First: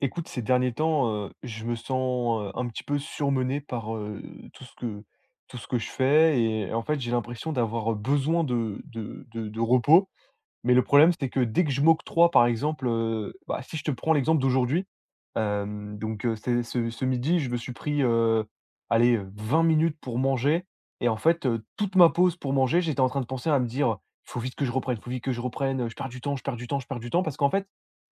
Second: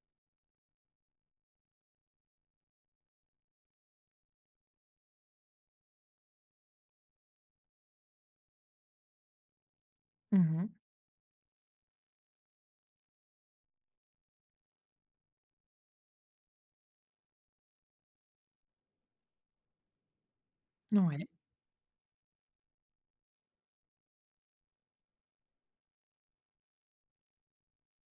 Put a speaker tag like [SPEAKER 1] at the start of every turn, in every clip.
[SPEAKER 1] Écoute, ces derniers temps, je me sens, un petit peu surmené par, tout ce que tout ce que je fais et en fait, j'ai l'impression d'avoir besoin de repos.
[SPEAKER 2] Mmh.
[SPEAKER 1] Mais le problème, c'est que dès que je m'octroie, par exemple, bah, si je te prends l'exemple d'aujourd'hui, donc c'est ce midi, je me suis pris, allez, 20 minutes pour manger et en
[SPEAKER 2] Ouais.
[SPEAKER 1] fait, toute ma pause pour manger, j'étais en train de penser à me dire: «Il faut vite que je reprenne, il faut vite que je reprenne, je perds du temps, je perds du temps, je perds du temps». Parce qu'en fait,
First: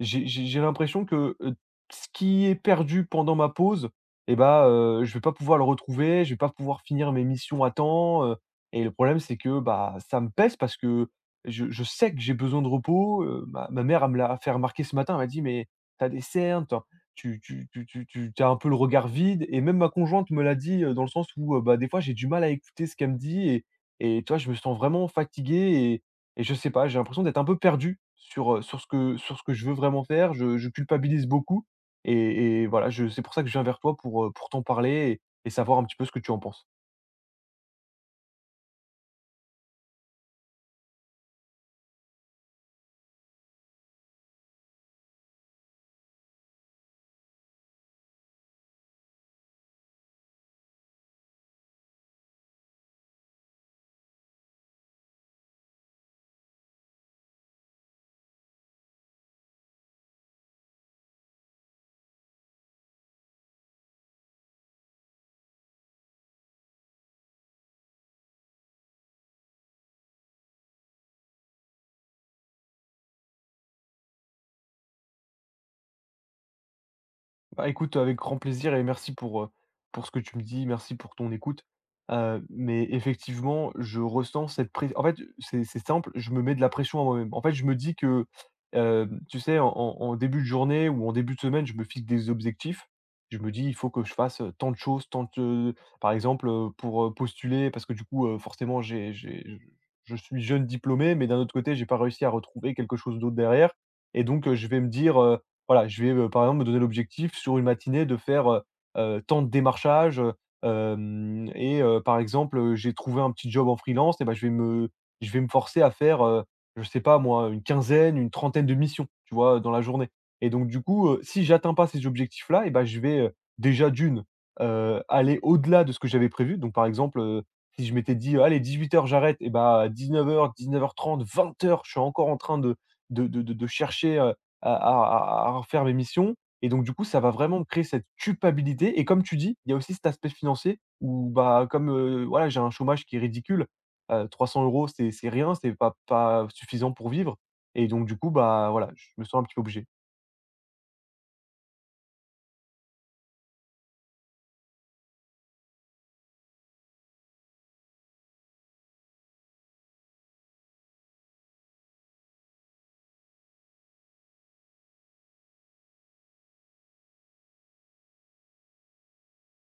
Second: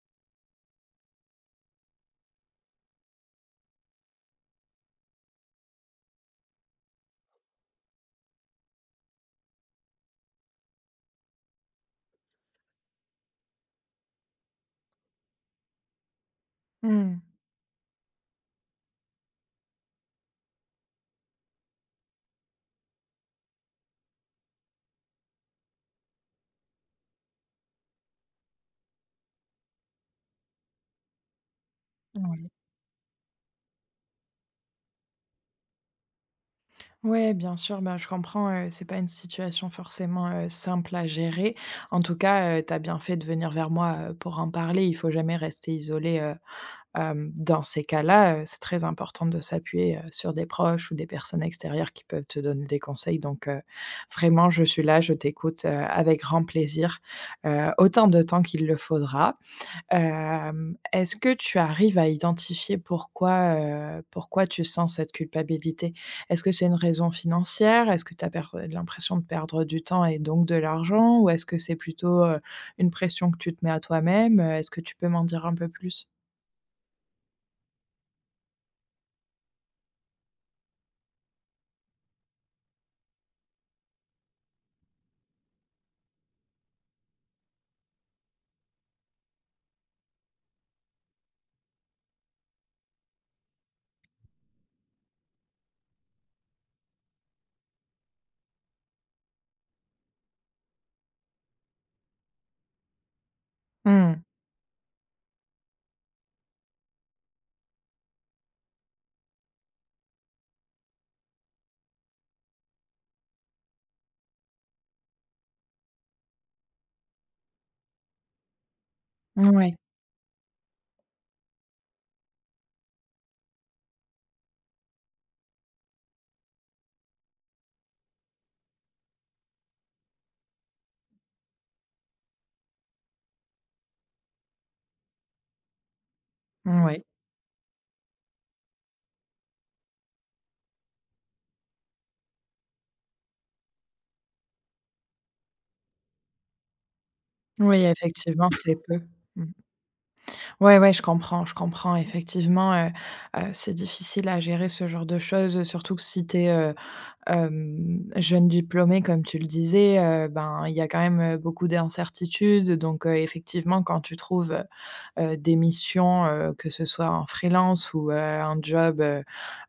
[SPEAKER 1] j'ai l'impression que, ce qui est perdu pendant ma pause, et bah, je vais pas pouvoir le retrouver, je vais pas pouvoir finir mes missions à temps. Et le problème, c'est que, bah, ça me pèse parce que je sais que j'ai besoin de repos. Ma mère, elle me l'a fait remarquer ce matin, elle m'a dit: «Mais t'as des cernes, tu as
[SPEAKER 2] Mmh.
[SPEAKER 1] tu un peu le regard vide». Et même ma conjointe me l'a dit, dans le sens où, bah, des fois, j'ai du mal à écouter ce qu'elle me dit, et tu vois, je me sens vraiment fatigué, et je sais pas, j'ai l'impression d'être un peu perdu sur, sur ce que je veux vraiment faire. Je culpabilise beaucoup,
[SPEAKER 2] Ouais.
[SPEAKER 1] et voilà, je c'est pour ça que je viens vers toi pour t'en parler, et savoir un petit peu ce que tu en penses.
[SPEAKER 2] Ouais, bien sûr, bah, je comprends, c'est pas une situation forcément, simple à gérer. En tout cas, tu as bien fait de venir vers moi, pour en parler. Il faut jamais rester isolé, dans ces cas-là, c'est très important de s'appuyer, sur des proches ou des personnes extérieures qui peuvent te donner des conseils, donc vraiment je suis là, je t'écoute, avec grand plaisir, autant de temps qu'il le faudra. Est-ce que tu arrives à identifier pourquoi, pourquoi tu sens cette culpabilité? Est-ce que c'est une raison financière? Est-ce que tu as l'impression de perdre du temps et donc de l'argent? Ou est-ce que c'est plutôt, une pression que tu te mets à toi-même? Est-ce que tu peux m'en dire un peu plus?
[SPEAKER 1] Bah, écoute, avec grand plaisir, et merci pour ce que tu me dis, merci pour ton écoute. Mais effectivement, je ressens cette pression. En fait, c'est simple, je me mets de la pression à moi-même. En fait, je me dis que, tu sais, en début de journée ou en début de semaine, je me fixe des objectifs. Je me dis: «Il faut que je fasse, tant de choses, tant de». Par exemple, pour, postuler, parce que du coup, forcément j'ai je suis jeune diplômé, mais d'un autre côté, j'ai pas réussi à retrouver quelque chose d'autre derrière,
[SPEAKER 2] Mmh.
[SPEAKER 1] et donc je vais me dire, voilà, je vais, par exemple, me donner l'objectif sur une matinée de faire, tant de démarchages, hem et par exemple, j'ai trouvé un petit job en freelance, et ben je vais me forcer à faire, je sais pas moi, une quinzaine, une trentaine de missions, tu vois, dans
[SPEAKER 2] Oui,
[SPEAKER 1] la journée. Et donc du coup, si j'atteins pas ces objectifs-là, et ben je vais, déjà d'une, aller au-delà de ce que j'avais prévu. Donc par exemple, si je m'étais dit: «Allez, 18h j'arrête», et bah, à 19h-19h30-20h je suis encore en train de chercher, à refaire mes missions. Et donc du coup,
[SPEAKER 2] ouais.
[SPEAKER 1] ça va vraiment me créer cette culpabilité, et comme tu dis, il y a aussi cet aspect financier où, bah, comme, voilà, j'ai un chômage qui est ridicule. 300 €, c'est rien, c'est pas suffisant pour vivre.
[SPEAKER 2] Oui,
[SPEAKER 1] Et donc du coup,
[SPEAKER 2] effectivement,
[SPEAKER 1] bah,
[SPEAKER 2] c'est
[SPEAKER 1] voilà,
[SPEAKER 2] peu.
[SPEAKER 1] je me sens un
[SPEAKER 2] Mmh.
[SPEAKER 1] petit peu obligé.
[SPEAKER 2] Ouais, ouais, je comprends effectivement, c'est difficile à gérer ce genre de choses, surtout que si tu es, jeune diplômée, comme tu le disais, ben, il y a quand même, beaucoup d'incertitudes. Donc, effectivement, quand tu trouves, des missions, que ce soit en freelance ou, un job,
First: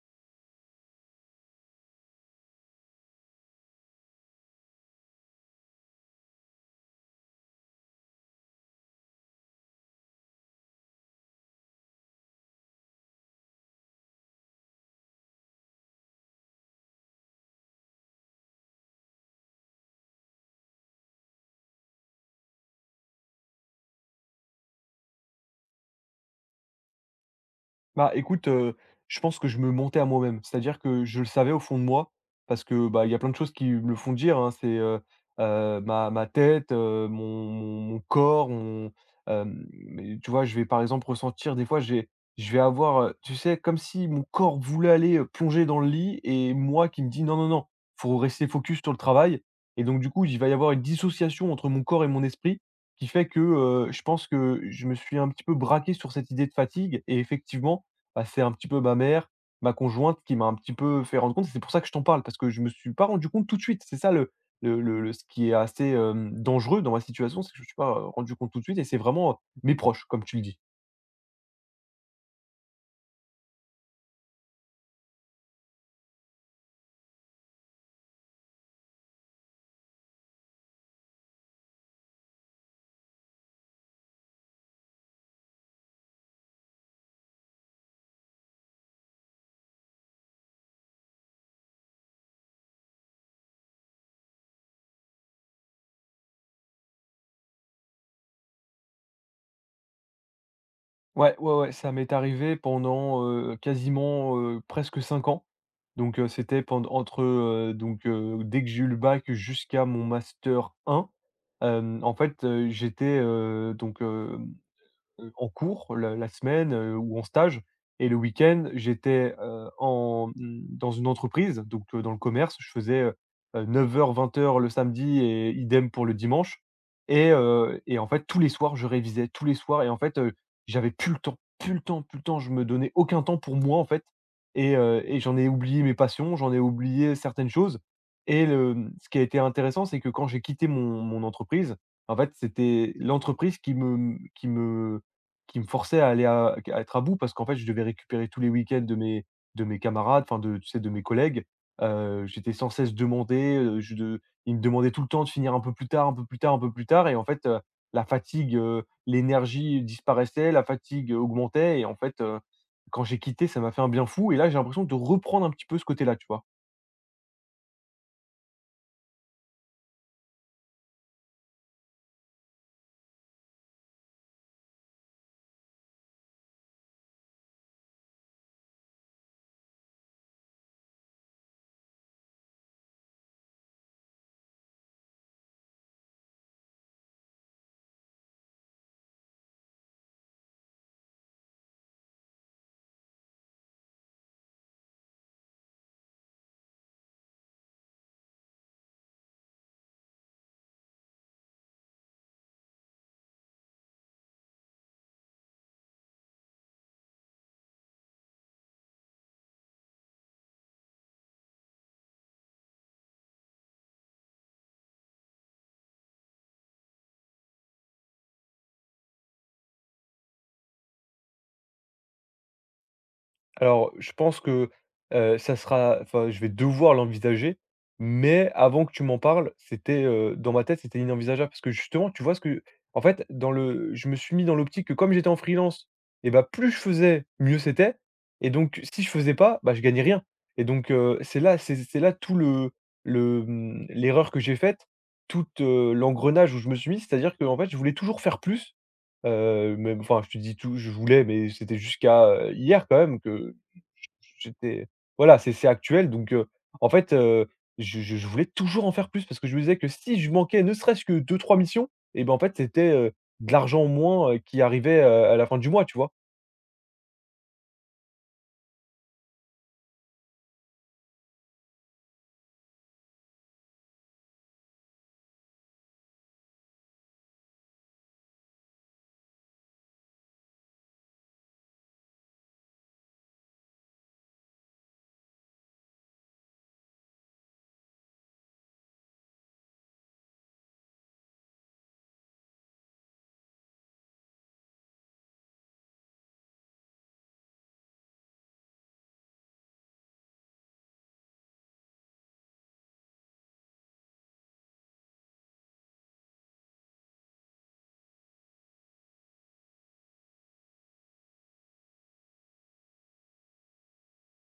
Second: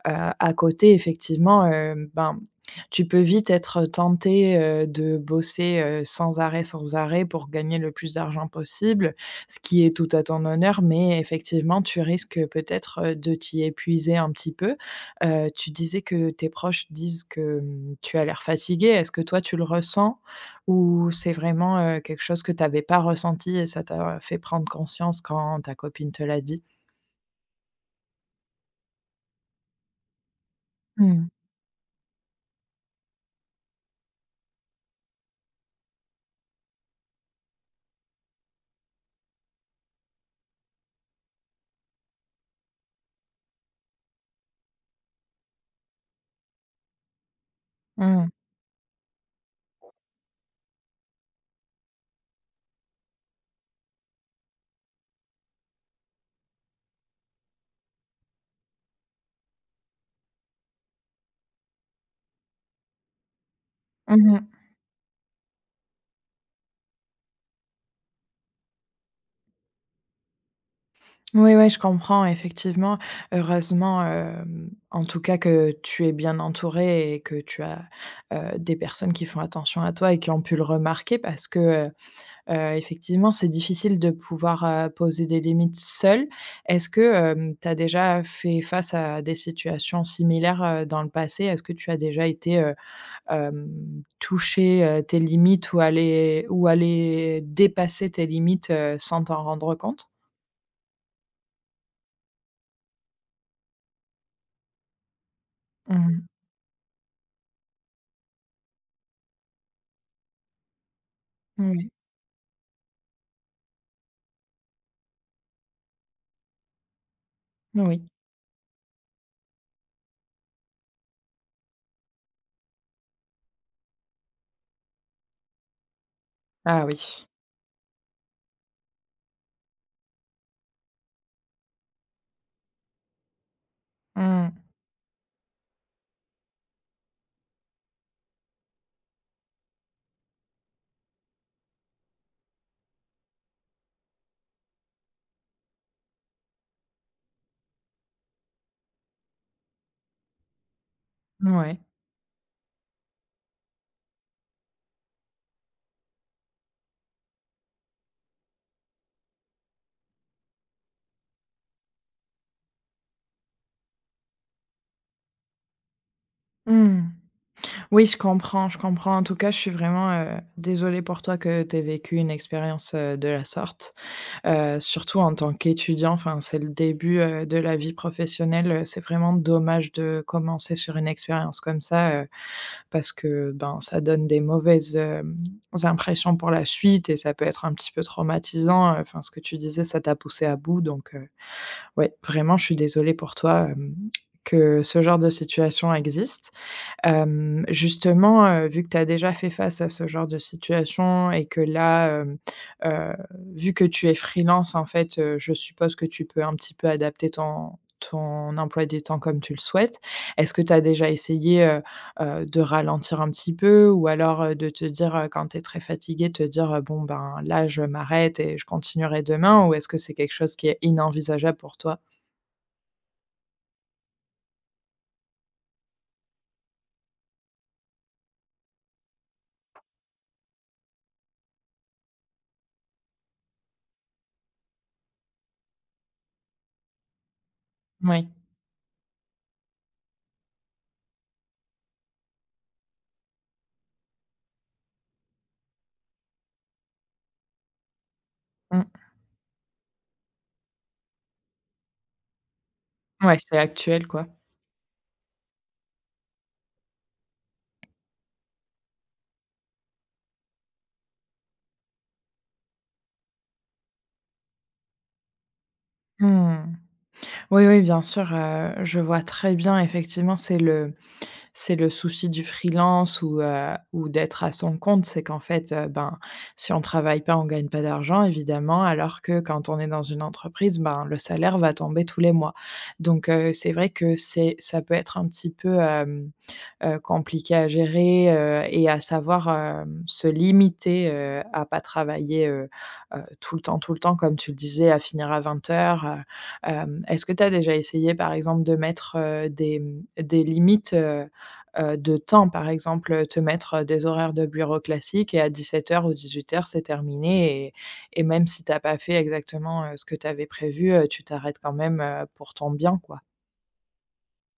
[SPEAKER 2] Heu, à côté effectivement, ben, tu peux vite être tenté, de bosser, sans arrêt, sans arrêt, pour gagner le plus d'argent possible, ce qui est tout à ton honneur, mais effectivement tu risques, peut-être, de t'y épuiser un petit peu. Tu disais que tes proches disent que, tu as l'air fatigué. Est-ce que toi tu le ressens ou c'est vraiment, quelque chose que tu avais pas ressenti et ça t'a fait prendre conscience quand ta copine te l'a dit?
[SPEAKER 1] Bah, écoute, je pense que je me montais à moi-même. C'est-à-dire que je
[SPEAKER 2] Mmh.
[SPEAKER 1] le savais au fond de moi, parce que, bah, il y a plein de choses qui me le font dire, hein. C'est, ma tête, mon corps, mais tu vois? Je vais par exemple ressentir des fois, j'ai je vais avoir, tu sais? Comme si mon corps voulait aller, plonger dans le lit, et moi qui me dis: «Non, non, non, faut
[SPEAKER 2] Mmh.
[SPEAKER 1] rester focus sur le travail». Et donc du coup, il va y avoir une dissociation entre mon corps et mon esprit qui fait que, je pense que je me suis un petit peu braqué sur cette idée de fatigue. Et effectivement, bah, c'est un petit peu ma mère, ma conjointe qui m'a un petit peu fait rendre compte. C'est pour ça que je t'en parle, parce que je me suis pas rendu compte tout de suite. C'est ça
[SPEAKER 2] Mmh.
[SPEAKER 1] le ce qui est assez, dangereux dans ma situation: c'est que je me suis pas, rendu compte tout de suite, et c'est vraiment, mes proches, comme tu le dis.
[SPEAKER 2] Oui, oui, je comprends effectivement. Heureusement, en tout cas, que tu es bien entourée et que tu as, des personnes qui font attention à toi et qui ont pu le remarquer, parce que, heu effectivement, c'est difficile de pouvoir, poser des limites seule. Est-ce que tu as déjà fait face à des situations similaires, dans le passé? Est-ce que tu as déjà été, toucher, tes limites ou aller dépasser tes limites, sans t'en rendre compte?
[SPEAKER 1] Ouais, ouais, ouais, ça m'est arrivé pendant, quasiment, presque 5 ans. Donc,
[SPEAKER 2] Mmh.
[SPEAKER 1] c'était pendant entre, dès que j'ai eu le bac jusqu'à mon master un. En fait, j'étais, en cours la semaine, ou en stage,
[SPEAKER 2] Oui, oui.
[SPEAKER 1] et le week-end, j'étais, dans une entreprise, donc dans le commerce. Je faisais 9h 20h le samedi, et idem pour le dimanche.
[SPEAKER 2] Ah oui.
[SPEAKER 1] Et en fait, tous les soirs, je révisais, tous les soirs. Et en fait, j'avais plus le temps, plus le temps, plus le temps. Je me donnais aucun temps pour moi, en fait.
[SPEAKER 2] Mmh.
[SPEAKER 1] Et j'en ai oublié mes passions, j'en ai oublié certaines choses. Ce qui a été intéressant, c'est que quand j'ai quitté mon entreprise, en fait, c'était l'entreprise qui me, mmh, qui me forçait à aller à être à bout, parce qu'en fait, je devais récupérer tous les week-ends de mes camarades, enfin de tu sais, de mes collègues.
[SPEAKER 2] Mouais.
[SPEAKER 1] J'étais sans cesse demandé, je de ils me demandaient tout le temps de finir un peu plus tard, un peu plus tard, un peu plus tard. Et en fait, la fatigue, l'énergie disparaissait, la fatigue augmentait. Et en fait, quand j'ai quitté, ça m'a fait un bien fou, et là, j'ai l'impression de reprendre un petit peu ce côté-là, tu vois?
[SPEAKER 2] Mmh. Oui, je comprends, je comprends. En tout cas, je suis vraiment, désolée pour toi que tu aies vécu une expérience, de la sorte, surtout en tant qu'étudiant. Enfin, c'est le début, de la vie professionnelle, c'est vraiment dommage de commencer sur une expérience comme ça, parce que, ben, ça donne des mauvaises, impressions pour la suite et ça peut être un petit peu traumatisant. Enfin, ce que tu disais, ça t'a poussé à bout, donc ouais, vraiment, je suis désolée pour toi, que ce genre de situation existe. Justement, vu que tu as déjà fait face à ce genre de situation et que là, heu, vu que tu es freelance, en fait, je suppose que tu peux un petit peu adapter ton emploi du temps comme tu le souhaites. Est-ce que tu as déjà essayé, de ralentir un petit peu, ou alors, de te dire, quand tu es très fatiguée, te dire: «Bon, ben, là, je m'arrête et je continuerai demain», ou est-ce que c'est quelque chose qui est inenvisageable pour toi?
[SPEAKER 1] Alors, je pense que, ça sera, enfin, je vais devoir l'envisager, mais avant que tu m'en parles, c'était, dans ma tête, c'était inenvisageable, parce que justement, tu vois, ce que en fait, dans le je me suis mis dans l'optique que, comme j'étais en freelance et bah, plus je faisais, mieux c'était.
[SPEAKER 2] Oui.
[SPEAKER 1] Et donc si je faisais pas, bah, je gagnais rien. Et donc c'est là, c'est là tout l'erreur que j'ai faite, tout l'engrenage où je me suis mis. C'est-à-dire que en fait, je voulais toujours faire plus,
[SPEAKER 2] Mmh.
[SPEAKER 1] même, enfin, je te dis tout, je voulais, mais c'était jusqu'à, hier quand même
[SPEAKER 2] Ouais,
[SPEAKER 1] que
[SPEAKER 2] c'est actuel, quoi.
[SPEAKER 1] j'étais, voilà, c'est actuel, donc en fait, heu, je voulais toujours en faire plus, parce que je me disais que si je manquais ne serait-ce que deux trois missions, et ben, en fait, c'était, de l'argent en moins, qui arrivait, à la fin du mois, tu vois?
[SPEAKER 2] Mmh. Oui, oui, bien sûr, je vois très bien effectivement, c'est le souci du freelance ou d'être à son compte, c'est qu'en fait, ben, si on travaille pas, on gagne pas d'argent évidemment, alors que quand on est dans une entreprise, ben, le salaire va tomber tous les mois. Donc c'est vrai que c'est ça peut être un petit peu, compliqué à gérer, et à savoir, se limiter, à pas travailler, tout le temps, tout le temps, comme tu le disais, à finir à 20h, est-ce que tu as déjà essayé, par exemple, de mettre, des limites, de temps. Par exemple, te mettre, des horaires de bureau classiques, et à 17 heures ou 18 heures c'est terminé, et même si t'as pas fait exactement, ce que tu avais prévu, tu t'arrêtes quand même, pour ton bien, quoi.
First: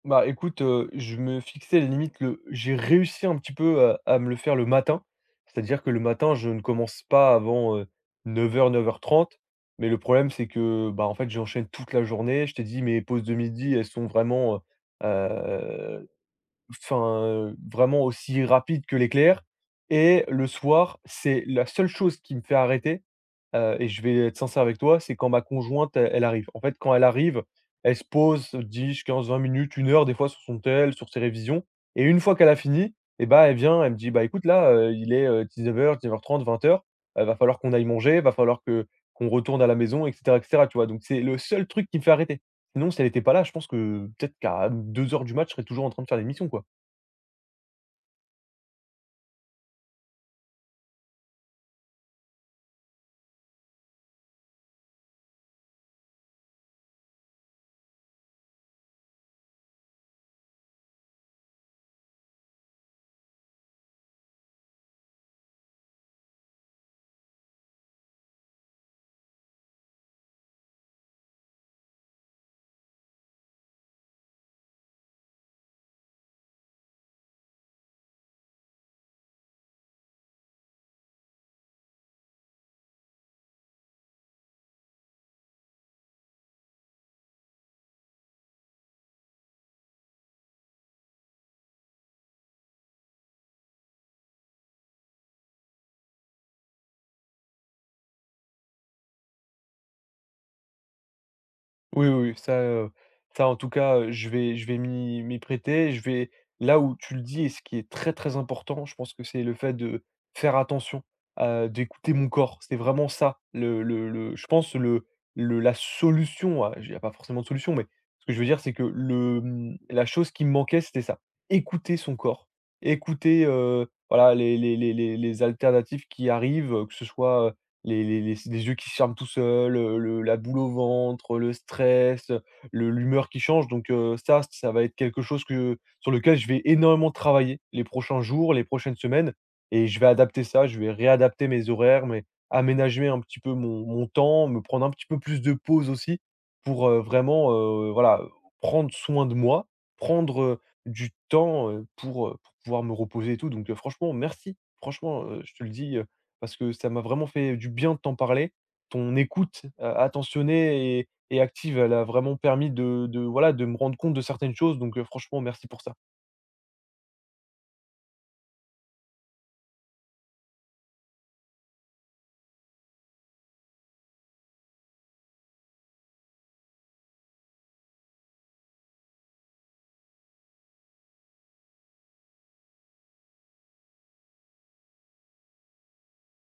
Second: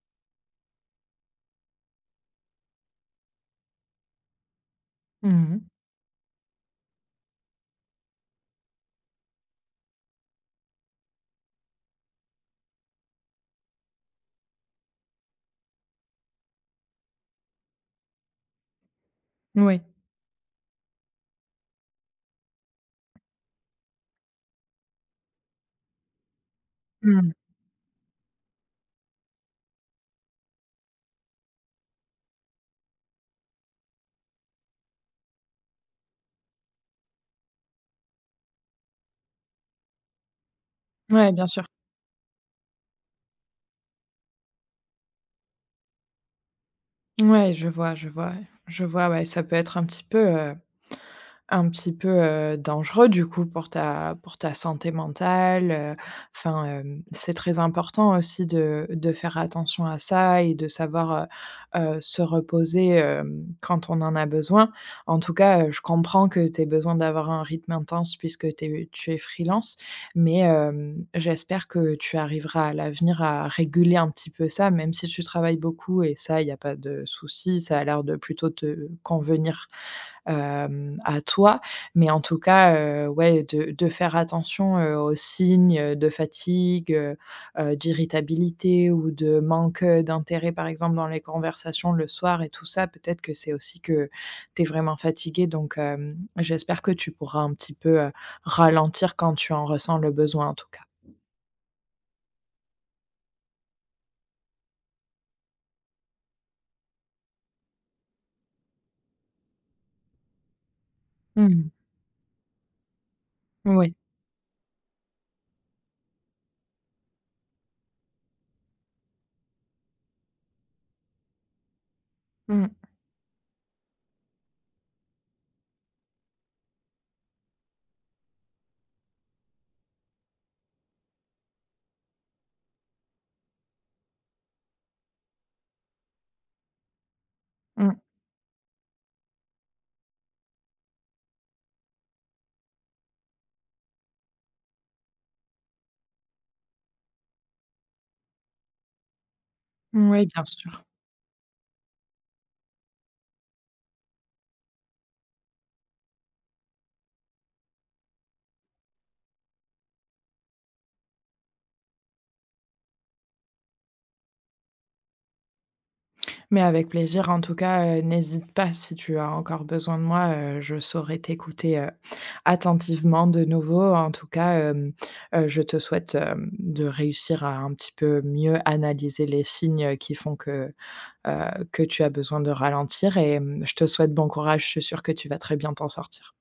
[SPEAKER 1] Bah, écoute, je me fixais les limites, le j'ai réussi un petit peu à me le faire le matin.
[SPEAKER 2] Mmh.
[SPEAKER 1] C'est-à-dire que le matin, je ne commence pas avant 9h 9h30. Mais le problème, c'est que, bah, en fait, j'enchaîne toute la journée. Je t'ai dit, mes pauses de midi, elles sont vraiment, heu enfin, vraiment aussi rapide que l'éclair.
[SPEAKER 2] Oui.
[SPEAKER 1] Et le soir, c'est la seule chose qui me fait arrêter, et je vais être sincère avec toi, c'est quand ma conjointe, elle arrive. En fait, quand elle
[SPEAKER 2] Mmh.
[SPEAKER 1] arrive, elle se pose dix quinze vingt minutes, une heure des fois, sur son tel, sur ses révisions, et une fois qu'elle a fini, et ben elle vient, elle me dit: «Bah, écoute, là, il est dix neuf heures, 19h-19h30-20h, va falloir qu'on aille manger, va falloir que qu'on retourne à la maison», et cetera, tu vois? Donc c'est
[SPEAKER 2] Ouais,
[SPEAKER 1] le
[SPEAKER 2] bien sûr.
[SPEAKER 1] seul truc qui me fait arrêter. Sinon, si elle n'était pas là, je pense que peut-être qu'à 2h du match je serais toujours en train de faire l'émission, quoi.
[SPEAKER 2] Ouais, je vois, je vois, je vois, ouais, ça peut être un petit peu, dangereux du coup pour ta santé mentale, enfin, c'est très important aussi de faire attention à ça et de savoir, se reposer, quand on en a besoin. En tout cas, je comprends que tu aies besoin d'avoir un rythme intense puisque t'es tu es freelance, mais j'espère que tu arriveras à l'avenir à réguler un petit peu ça, même si tu travailles beaucoup, et ça, il y a pas de souci, ça a l'air de plutôt te convenir, à toi. Mais en tout cas, ouais, de faire attention, aux signes, de fatigue, d'irritabilité ou de manque, d'intérêt, par exemple, dans les conversations le soir et tout ça. Peut-être que c'est aussi que tu es vraiment fatigué, donc j'espère que tu pourras un petit peu, ralentir quand tu en ressens le besoin, en tout cas.
[SPEAKER 1] Oui, oui, oui, ça, en tout cas, je vais m'y prêter. Je vais là où tu le dis, et ce qui est très, très important, je pense, que c'est le fait de faire attention,
[SPEAKER 2] Mmh mh.
[SPEAKER 1] d'écouter mon corps. C'est vraiment ça,
[SPEAKER 2] Oui.
[SPEAKER 1] le je pense, le la solution à... il y a pas forcément de solution, mais ce que je veux dire, c'est que la chose qui me manquait, c'était ça. Écouter son corps,
[SPEAKER 2] Mmh.
[SPEAKER 1] écouter, voilà, les alternatives qui arrivent, que ce soit les yeux qui se ferment tout seuls, le la boule au ventre, le stress, le l'humeur qui change. Donc ça, ça va être quelque chose que sur lequel je vais énormément travailler les
[SPEAKER 2] Mmh.
[SPEAKER 1] prochains jours, les prochaines semaines, et je vais adapter ça. Je vais réadapter mes horaires, mais aménager un petit peu mon temps, me prendre un petit peu plus de pause aussi, pour, vraiment, voilà, prendre soin de moi,
[SPEAKER 2] Oui,
[SPEAKER 1] prendre,
[SPEAKER 2] bien sûr.
[SPEAKER 1] du temps, pour pouvoir me reposer et tout. Donc franchement, merci. Franchement, je te le dis, parce que ça m'a vraiment fait du bien de t'en parler. Ton écoute, attentionnée et active, elle a vraiment permis de voilà, de me rendre compte de certaines choses, donc franchement, merci pour ça.
[SPEAKER 2] Mais avec plaisir, en tout cas, n'hésite pas si tu as encore besoin de moi, je saurai t'écouter, attentivement de nouveau. En tout cas, je te souhaite, de réussir à un petit peu mieux analyser les signes, qui font heu, que tu as besoin de ralentir, et je te souhaite bon courage, je suis sûre que tu vas très bien t'en sortir.